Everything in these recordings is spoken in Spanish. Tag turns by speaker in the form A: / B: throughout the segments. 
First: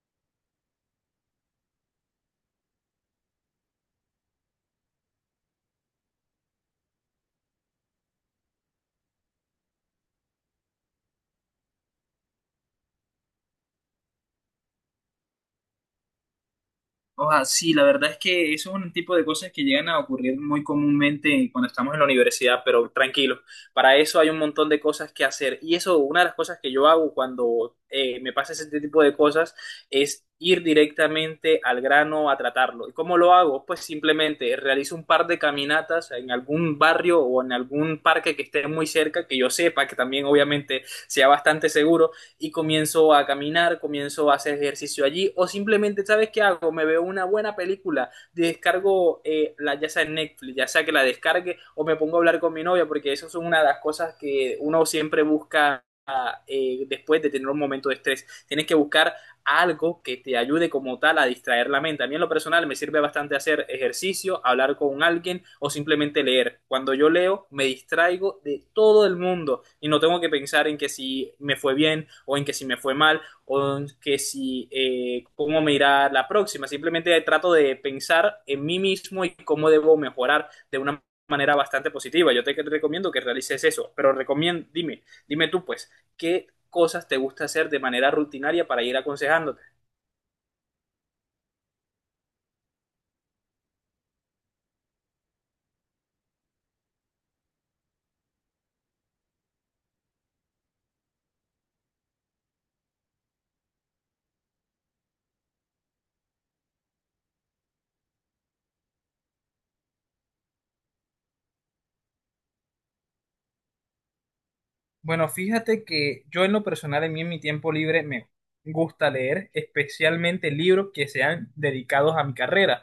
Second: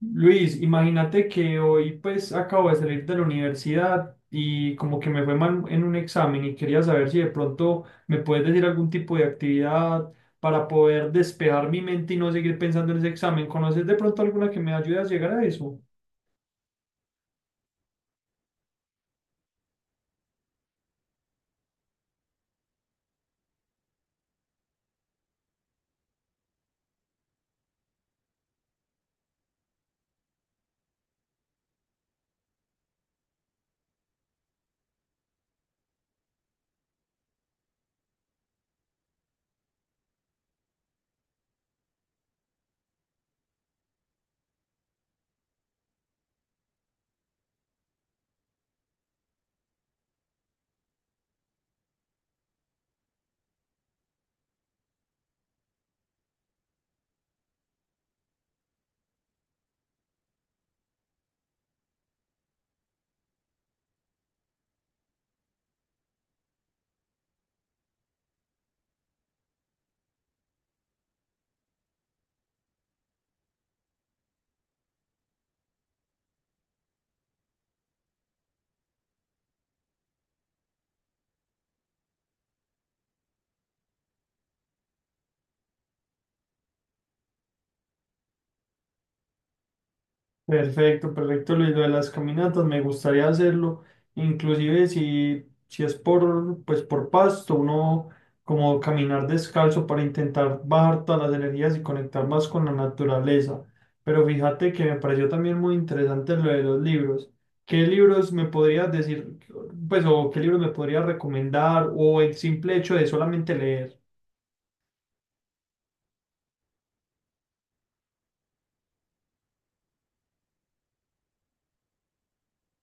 A: Luis, imagínate que hoy pues acabo de salir de la universidad y como que me fue mal en un examen y quería saber si de pronto me puedes decir algún tipo de actividad para poder despejar mi mente y no seguir pensando en ese examen. ¿Conoces de pronto alguna que me ayude a llegar a eso?
B: Oja, sí, la verdad es que eso es un tipo de cosas que llegan a ocurrir muy comúnmente cuando estamos en la universidad, pero tranquilo, para eso hay un montón de cosas que hacer. Y eso, una de las cosas que yo hago cuando me pasa ese tipo de cosas es ir directamente al grano a tratarlo. ¿Y cómo lo hago? Pues simplemente realizo un par de caminatas en algún barrio o en algún parque que esté muy cerca, que yo sepa que también obviamente sea bastante seguro y comienzo a caminar, comienzo a hacer ejercicio allí o simplemente, ¿sabes qué hago? Me veo una buena película, descargo ya sea en Netflix, ya sea que la descargue o me pongo a hablar con mi novia porque eso es una de las cosas que uno siempre busca después de tener un momento de estrés. Tienes que buscar algo que te ayude como tal a distraer la mente. A mí en lo personal me sirve bastante hacer ejercicio, hablar con alguien o simplemente leer. Cuando yo leo me distraigo de todo el mundo y no tengo que pensar en que si me fue bien o en que si me fue mal o en que si cómo me irá la próxima. Simplemente trato de pensar en mí mismo y cómo debo mejorar de una manera bastante positiva. Yo te recomiendo que realices eso, pero recomiendo, dime tú pues, ¿qué cosas te gusta hacer de manera rutinaria para ir aconsejando?
A: Perfecto, perfecto. Luis, lo de las caminatas me gustaría hacerlo, inclusive si es pues por pasto, uno como caminar descalzo para intentar bajar todas las energías y conectar más con la naturaleza. Pero fíjate que me pareció también muy interesante lo de los libros. ¿Qué libros me podrías decir, pues, o qué libros me podrías recomendar, o el simple hecho de solamente leer?
B: Bueno, fíjate que yo en lo personal, en mí, en mi tiempo libre, me gusta leer especialmente libros que sean dedicados a mi carrera.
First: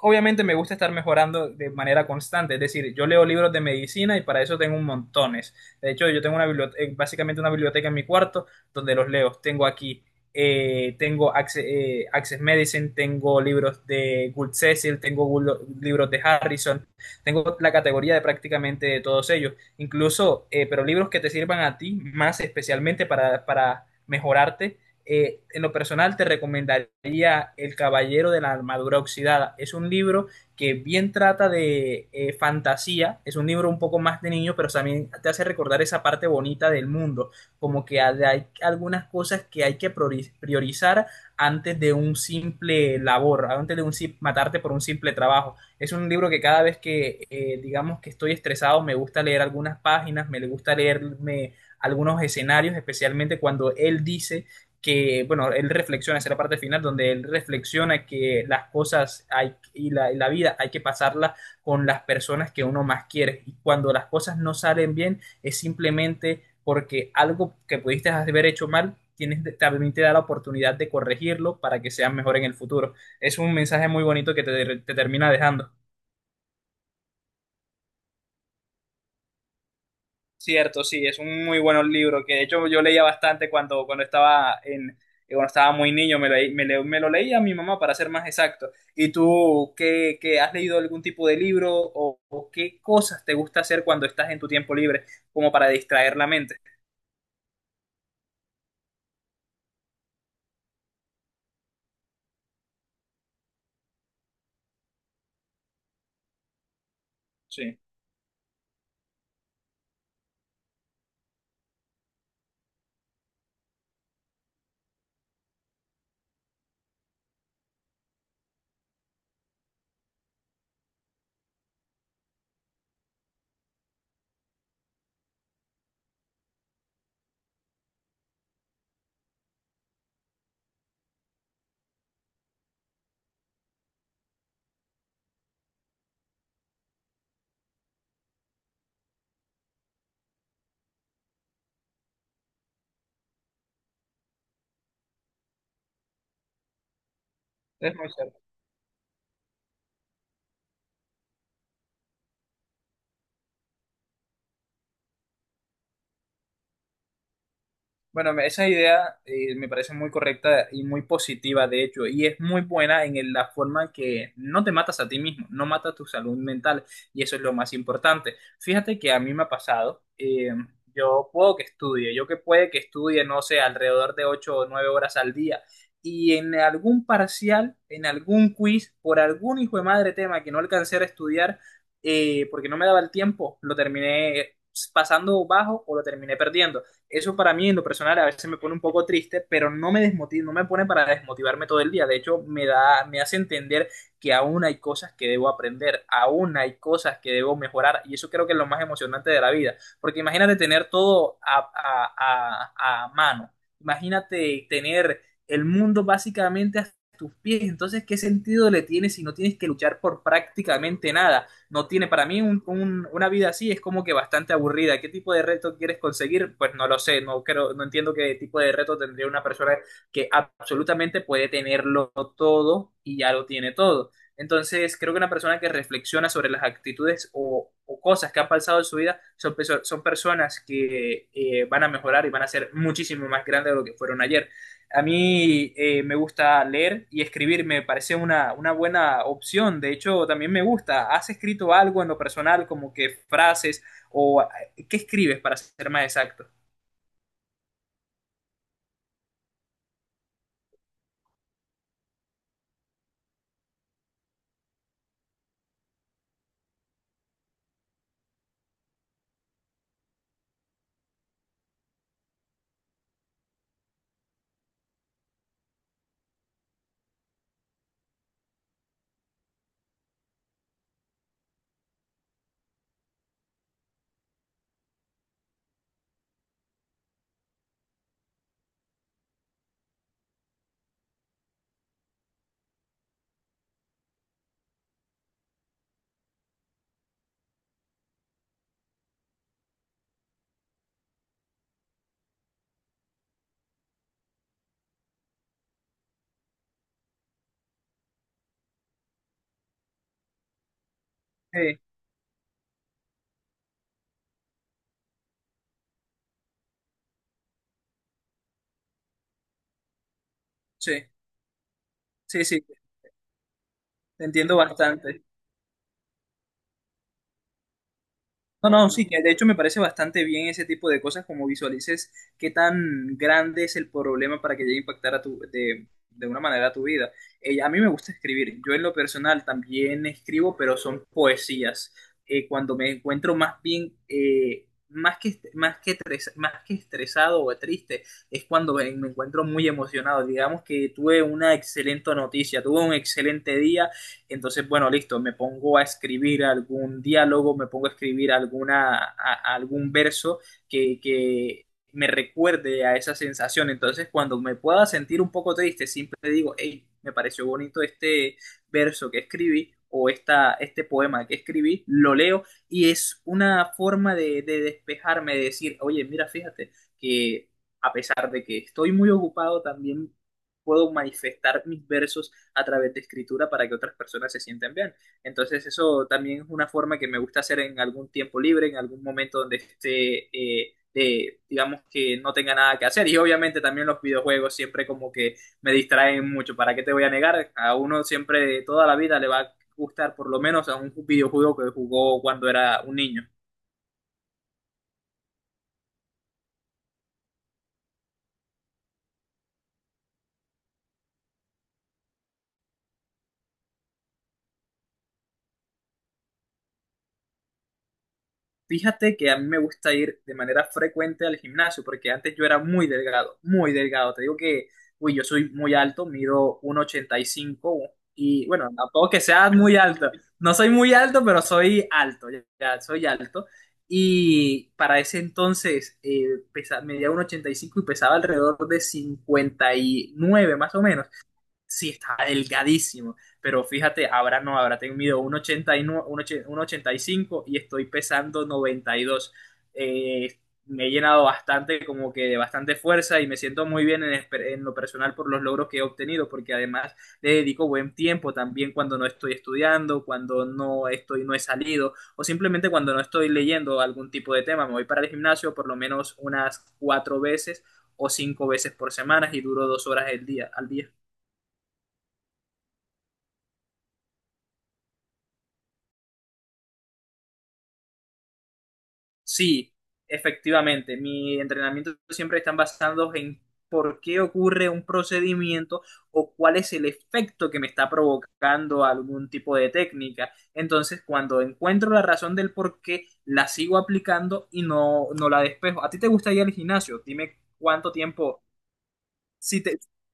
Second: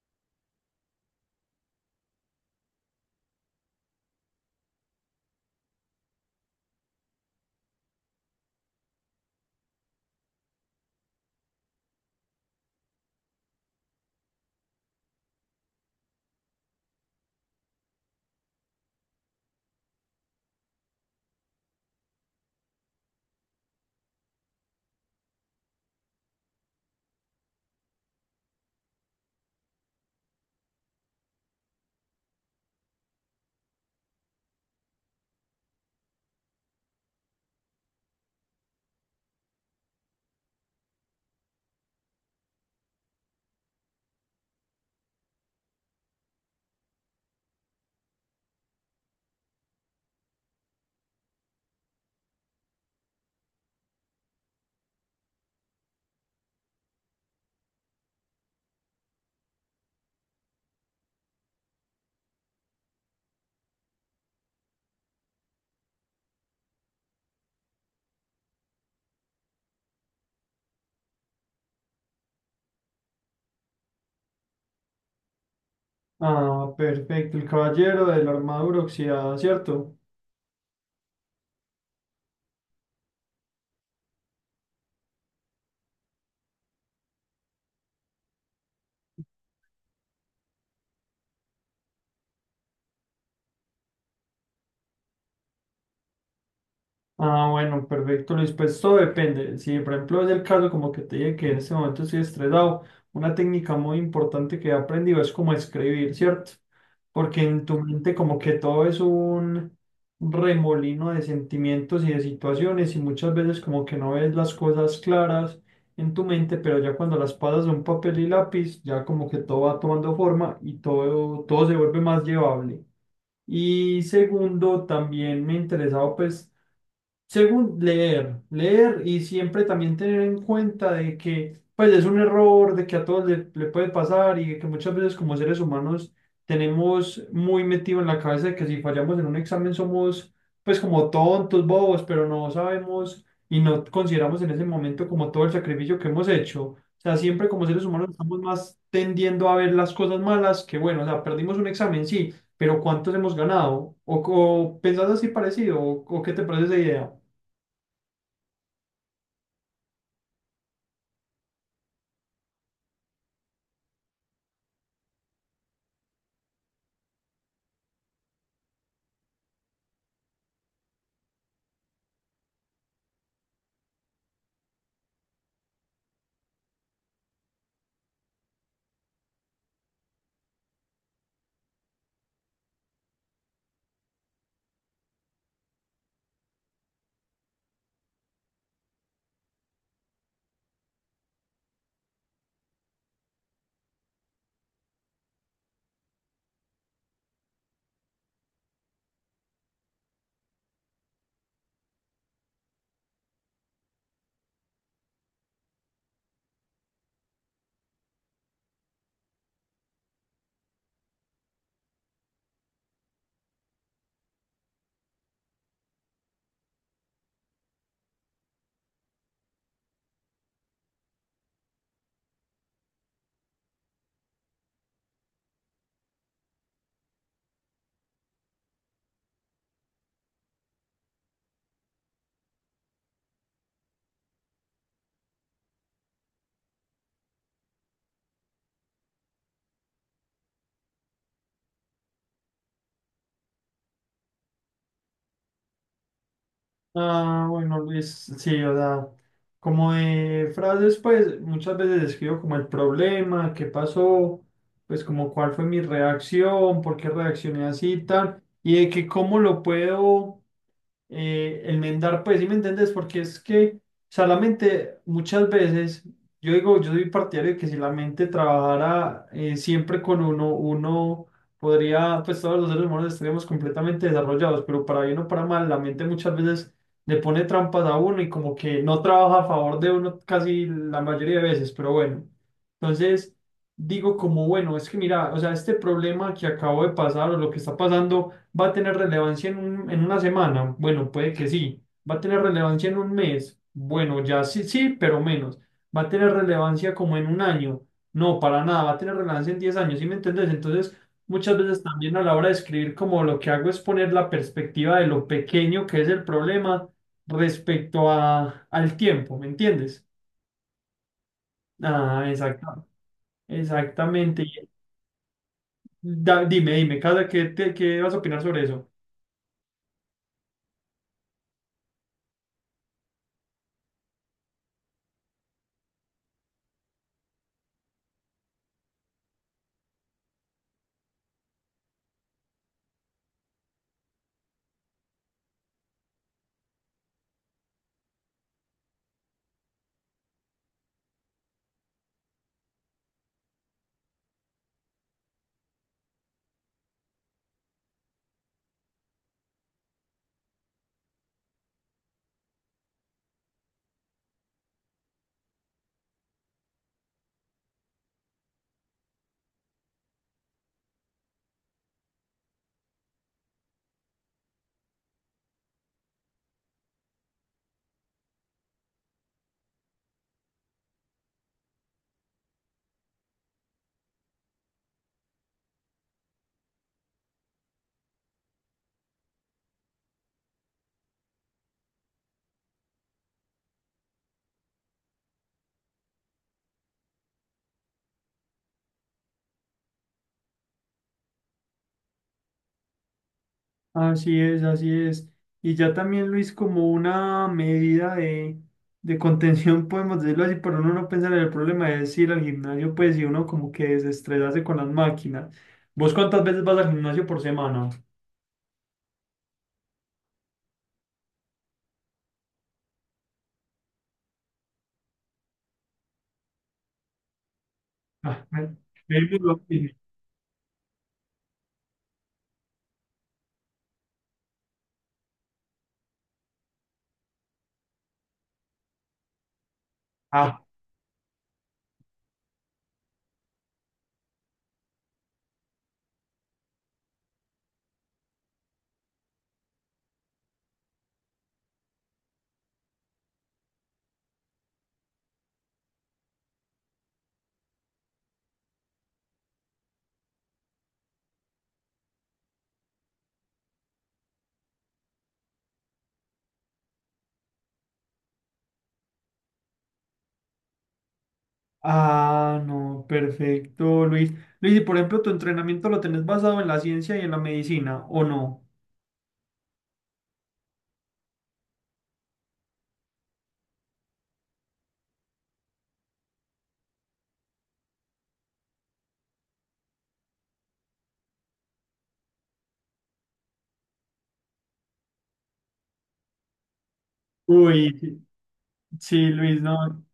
B: Obviamente me gusta estar mejorando de manera constante, es decir, yo leo libros de medicina y para eso tengo un montones. De hecho, yo tengo una biblioteca, básicamente una biblioteca en mi cuarto donde los leo. Tengo aquí, tengo Access, Medicine, tengo libros de Gould Cecil, libros de Harrison, tengo la categoría de prácticamente de todos ellos incluso, pero libros que te sirvan a ti más especialmente para mejorarte. En lo personal te recomendaría El Caballero de la Armadura Oxidada. Es un libro que bien trata de fantasía, es un libro un poco más de niño, pero también te hace recordar esa parte bonita del mundo, como que hay algunas cosas que hay que priorizar antes de un simple labor, antes de un matarte por un simple trabajo. Es un libro que cada vez que, digamos, que estoy estresado, me gusta leer algunas páginas, me gusta leerme algunos escenarios, especialmente cuando él dice que, bueno, él reflexiona, esa es la parte final, donde él reflexiona que las cosas hay, y la vida hay que pasarla con las personas que uno más quiere. Y cuando las cosas no salen bien, es simplemente porque algo que pudiste haber hecho mal tienes, también te da la oportunidad de corregirlo para que seas mejor en el futuro. Es un mensaje muy bonito que te termina dejando.
A: Ah, perfecto, El Caballero de la Armadura Oxidada, ¿cierto?
B: Cierto, sí, es un muy buen libro que de hecho yo leía bastante cuando estaba en, cuando estaba muy niño, me lo leía a mi mamá para ser más exacto. ¿Y tú qué has leído algún tipo de libro o qué cosas te gusta hacer cuando estás en tu tiempo libre como para distraer la mente?
A: Ah, bueno, perfecto, Luis. Pues todo depende. Si, por ejemplo, es el caso, como que te dije que en este momento estoy estresado, una técnica muy importante que he aprendido es como escribir, ¿cierto? Porque en
B: Sí,
A: tu mente como que todo es un remolino de sentimientos y de situaciones, y muchas veces como que no ves las cosas claras en tu mente, pero ya cuando las pasas a un papel y lápiz, ya como que todo va tomando forma y todo se vuelve más llevable. Y segundo, también me interesaba pues según leer, leer, y siempre también tener en cuenta de que pues es un error, de que a todos le puede pasar, y que muchas veces como seres humanos tenemos muy metido en la cabeza de que si fallamos en un examen somos pues como tontos, bobos, pero no sabemos y no consideramos en ese momento como todo el sacrificio que hemos hecho. O sea, siempre como seres
B: es
A: humanos
B: muy cierto.
A: estamos más tendiendo a ver las cosas malas que bueno. O sea, perdimos un examen, sí, pero ¿cuántos hemos ganado? O pensás así parecido, o ¿qué te parece esa idea?
B: Bueno, esa idea me parece muy correcta y muy positiva, de hecho, y es muy buena en la forma que no te matas a ti mismo, no matas tu salud mental, y eso es lo más importante. Fíjate que a mí me ha pasado, yo puedo que estudie, yo que puede que estudie, no sé, alrededor de 8, o 9 horas al día, y en algún parcial, en algún quiz, por algún hijo de madre tema que no alcancé a estudiar, porque no me daba el tiempo, lo terminé pasando bajo o lo terminé perdiendo. Eso para mí en lo personal a veces me pone un poco triste, pero no me desmotiva, no me pone para desmotivarme todo el día. De hecho, me hace entender que aún hay cosas que debo aprender, aún hay cosas que debo mejorar, y eso creo que es lo más emocionante de la vida, porque imagínate tener todo a mano, imagínate tener el mundo básicamente a tus pies, entonces, ¿qué sentido le tiene si no tienes que luchar por prácticamente nada? No tiene para mí una vida así es como que bastante aburrida. ¿Qué tipo de reto quieres conseguir? Pues no lo sé, no creo, no entiendo qué tipo de reto tendría una persona que absolutamente puede tenerlo todo y ya lo tiene todo. Entonces, creo que una persona que reflexiona sobre las actitudes o cosas que han pasado en su vida son personas que van a mejorar y van a ser muchísimo más grandes de lo que fueron ayer. A mí me gusta leer y escribir, me parece una buena opción. De hecho, también me gusta. ¿Has escrito algo en lo personal, como que frases o qué escribes para ser más exacto?
A: Ah, bueno, sí, o sea, como de frases, pues muchas veces escribo como el problema, qué pasó, pues como cuál fue mi reacción, por qué reaccioné así y tal, y de que cómo lo puedo el mendar, pues, ¿sí me entendés? Porque es que, o sea, la mente muchas veces, yo digo, yo soy partidario de que si la mente trabajara siempre con uno, uno podría, pues todos los seres humanos estaríamos completamente desarrollados, pero para bien o para mal, la mente muchas veces le pone trampas a uno y como que no trabaja a favor de uno casi la mayoría de veces, pero bueno, entonces digo como, bueno, es que mira, o sea, este problema que acabo de pasar o lo que está pasando, ¿va a tener relevancia en en una semana? Bueno, puede que sí. ¿Va a tener relevancia en un mes? Bueno, ya sí, sí, pero menos. ¿Va a tener relevancia como en un año? No, para nada. ¿Va a tener relevancia en 10 años? ¿Sí me entendés? Entonces, muchas
B: Sí,
A: veces también a la hora de escribir, como lo que hago es poner la perspectiva de lo pequeño que es el problema respecto al tiempo, ¿me entiendes?
B: sí,
A: Ah,
B: sí,
A: exacto,
B: te
A: exactamente.
B: entiendo bastante.
A: Dime, dime, Casa, ¿qué, qué vas a opinar sobre
B: No,
A: eso?
B: no, sí, que de hecho me parece bastante bien ese tipo de cosas, como visualices qué tan grande es el problema para que llegue a impactar a de una manera a tu vida. A mí me gusta escribir, yo en lo personal también escribo, pero son poesías. Cuando me encuentro más bien, más que estresado o triste, es cuando me encuentro muy emocionado. Digamos que tuve una excelente noticia, tuve un excelente día entonces, bueno, listo, me pongo a escribir algún diálogo, me pongo a escribir algún verso que me recuerde a esa sensación. Entonces, cuando me pueda sentir un poco triste, siempre digo, hey, me pareció bonito este verso que escribí o este poema que escribí, lo leo y es una forma de despejarme, de decir, oye, mira, fíjate que a pesar de que estoy muy ocupado, también puedo manifestar mis versos a través de escritura para que otras personas se sientan bien. Entonces eso también es una forma que me gusta hacer en algún tiempo libre, en algún momento donde esté, digamos que no tenga nada que hacer. Y obviamente también los videojuegos siempre como que me distraen mucho. ¿Para qué te voy a negar? A uno siempre toda la vida le va a gustar por lo menos a un videojuego que jugó cuando era un niño.
A: Así es, así es. Y ya también, Luis, como una medida de, contención, podemos decirlo así, pero uno no pensar en el problema de ir al gimnasio, pues, y uno como que desestresarse con las máquinas. ¿Vos cuántas veces vas al gimnasio por semana?
B: Fíjate que a mí me gusta ir de manera frecuente al gimnasio, porque antes yo era muy delgado, muy delgado. Te digo que, uy, yo soy muy alto, mido 1,85 y cinco
A: Ah,
B: y bueno, tampoco que sea
A: lo
B: muy
A: mismo.
B: alto. No soy muy alto, pero soy alto, ya, ya soy alto. Y para ese entonces medía 1,85 y cinco y pesaba alrededor de 59
A: Ah,
B: más o menos. Sí, está delgadísimo. Pero fíjate, ahora no, ahora tengo mido 1,89, ochenta y nueve, uno ochenta y cinco y estoy pesando 92. Eh, Me he llenado bastante, como que de bastante fuerza y me siento muy bien en, en lo personal por los logros que he obtenido, porque además le dedico buen tiempo también cuando no estoy estudiando, cuando no estoy, no he salido o simplemente cuando no estoy leyendo algún tipo de tema. Me voy para el gimnasio por lo menos unas 4 veces o 5 veces por semana y duro 2 horas el día, al día.
A: ah, no, perfecto, Luis. Luis, y por ejemplo, ¿tu entrenamiento lo tenés basado en la ciencia y en la medicina o no?
B: Sí, efectivamente. Mi entrenamiento siempre están basados en por qué ocurre un procedimiento o cuál es el efecto que me está provocando algún tipo de técnica. Entonces, cuando encuentro la razón del por qué, la sigo aplicando y no, no la despejo. ¿A ti te gusta ir al gimnasio? Dime
A: Uy,
B: cuánto
A: sí,
B: tiempo.
A: sí, Luis,
B: Si te...
A: no.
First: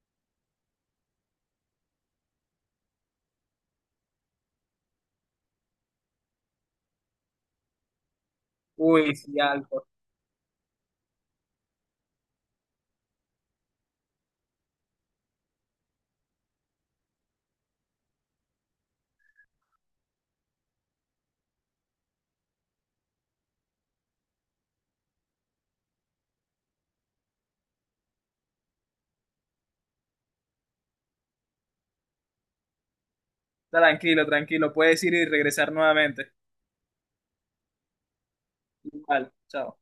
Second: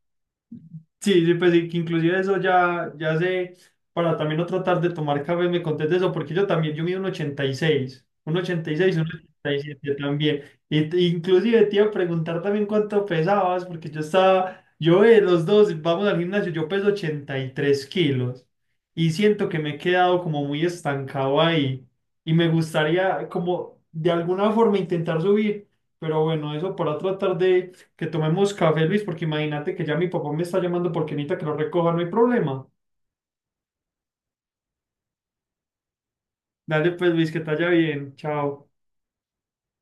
A: Sí, sí, pues sí, que inclusive eso ya, ya sé, para también no tratar de tomar café, me contés eso, porque yo también, yo mido 1,86 un
B: Uy, sí,
A: ochenta y
B: algo.
A: siete también. Y, inclusive te iba a preguntar también cuánto pesabas, porque yo los dos vamos al gimnasio, yo peso 83 kilos y siento que me he quedado como muy estancado ahí, y me gustaría como de alguna forma intentar subir, pero bueno, eso para tratar de que tomemos café, Luis, porque imagínate que ya mi papá me está llamando porque necesita que lo recoja, no hay problema.
B: Tranquilo, tranquilo. Puedes ir y regresar nuevamente.
A: Dale pues, Luis, que te vaya bien. Chao.
B: Igual, chao.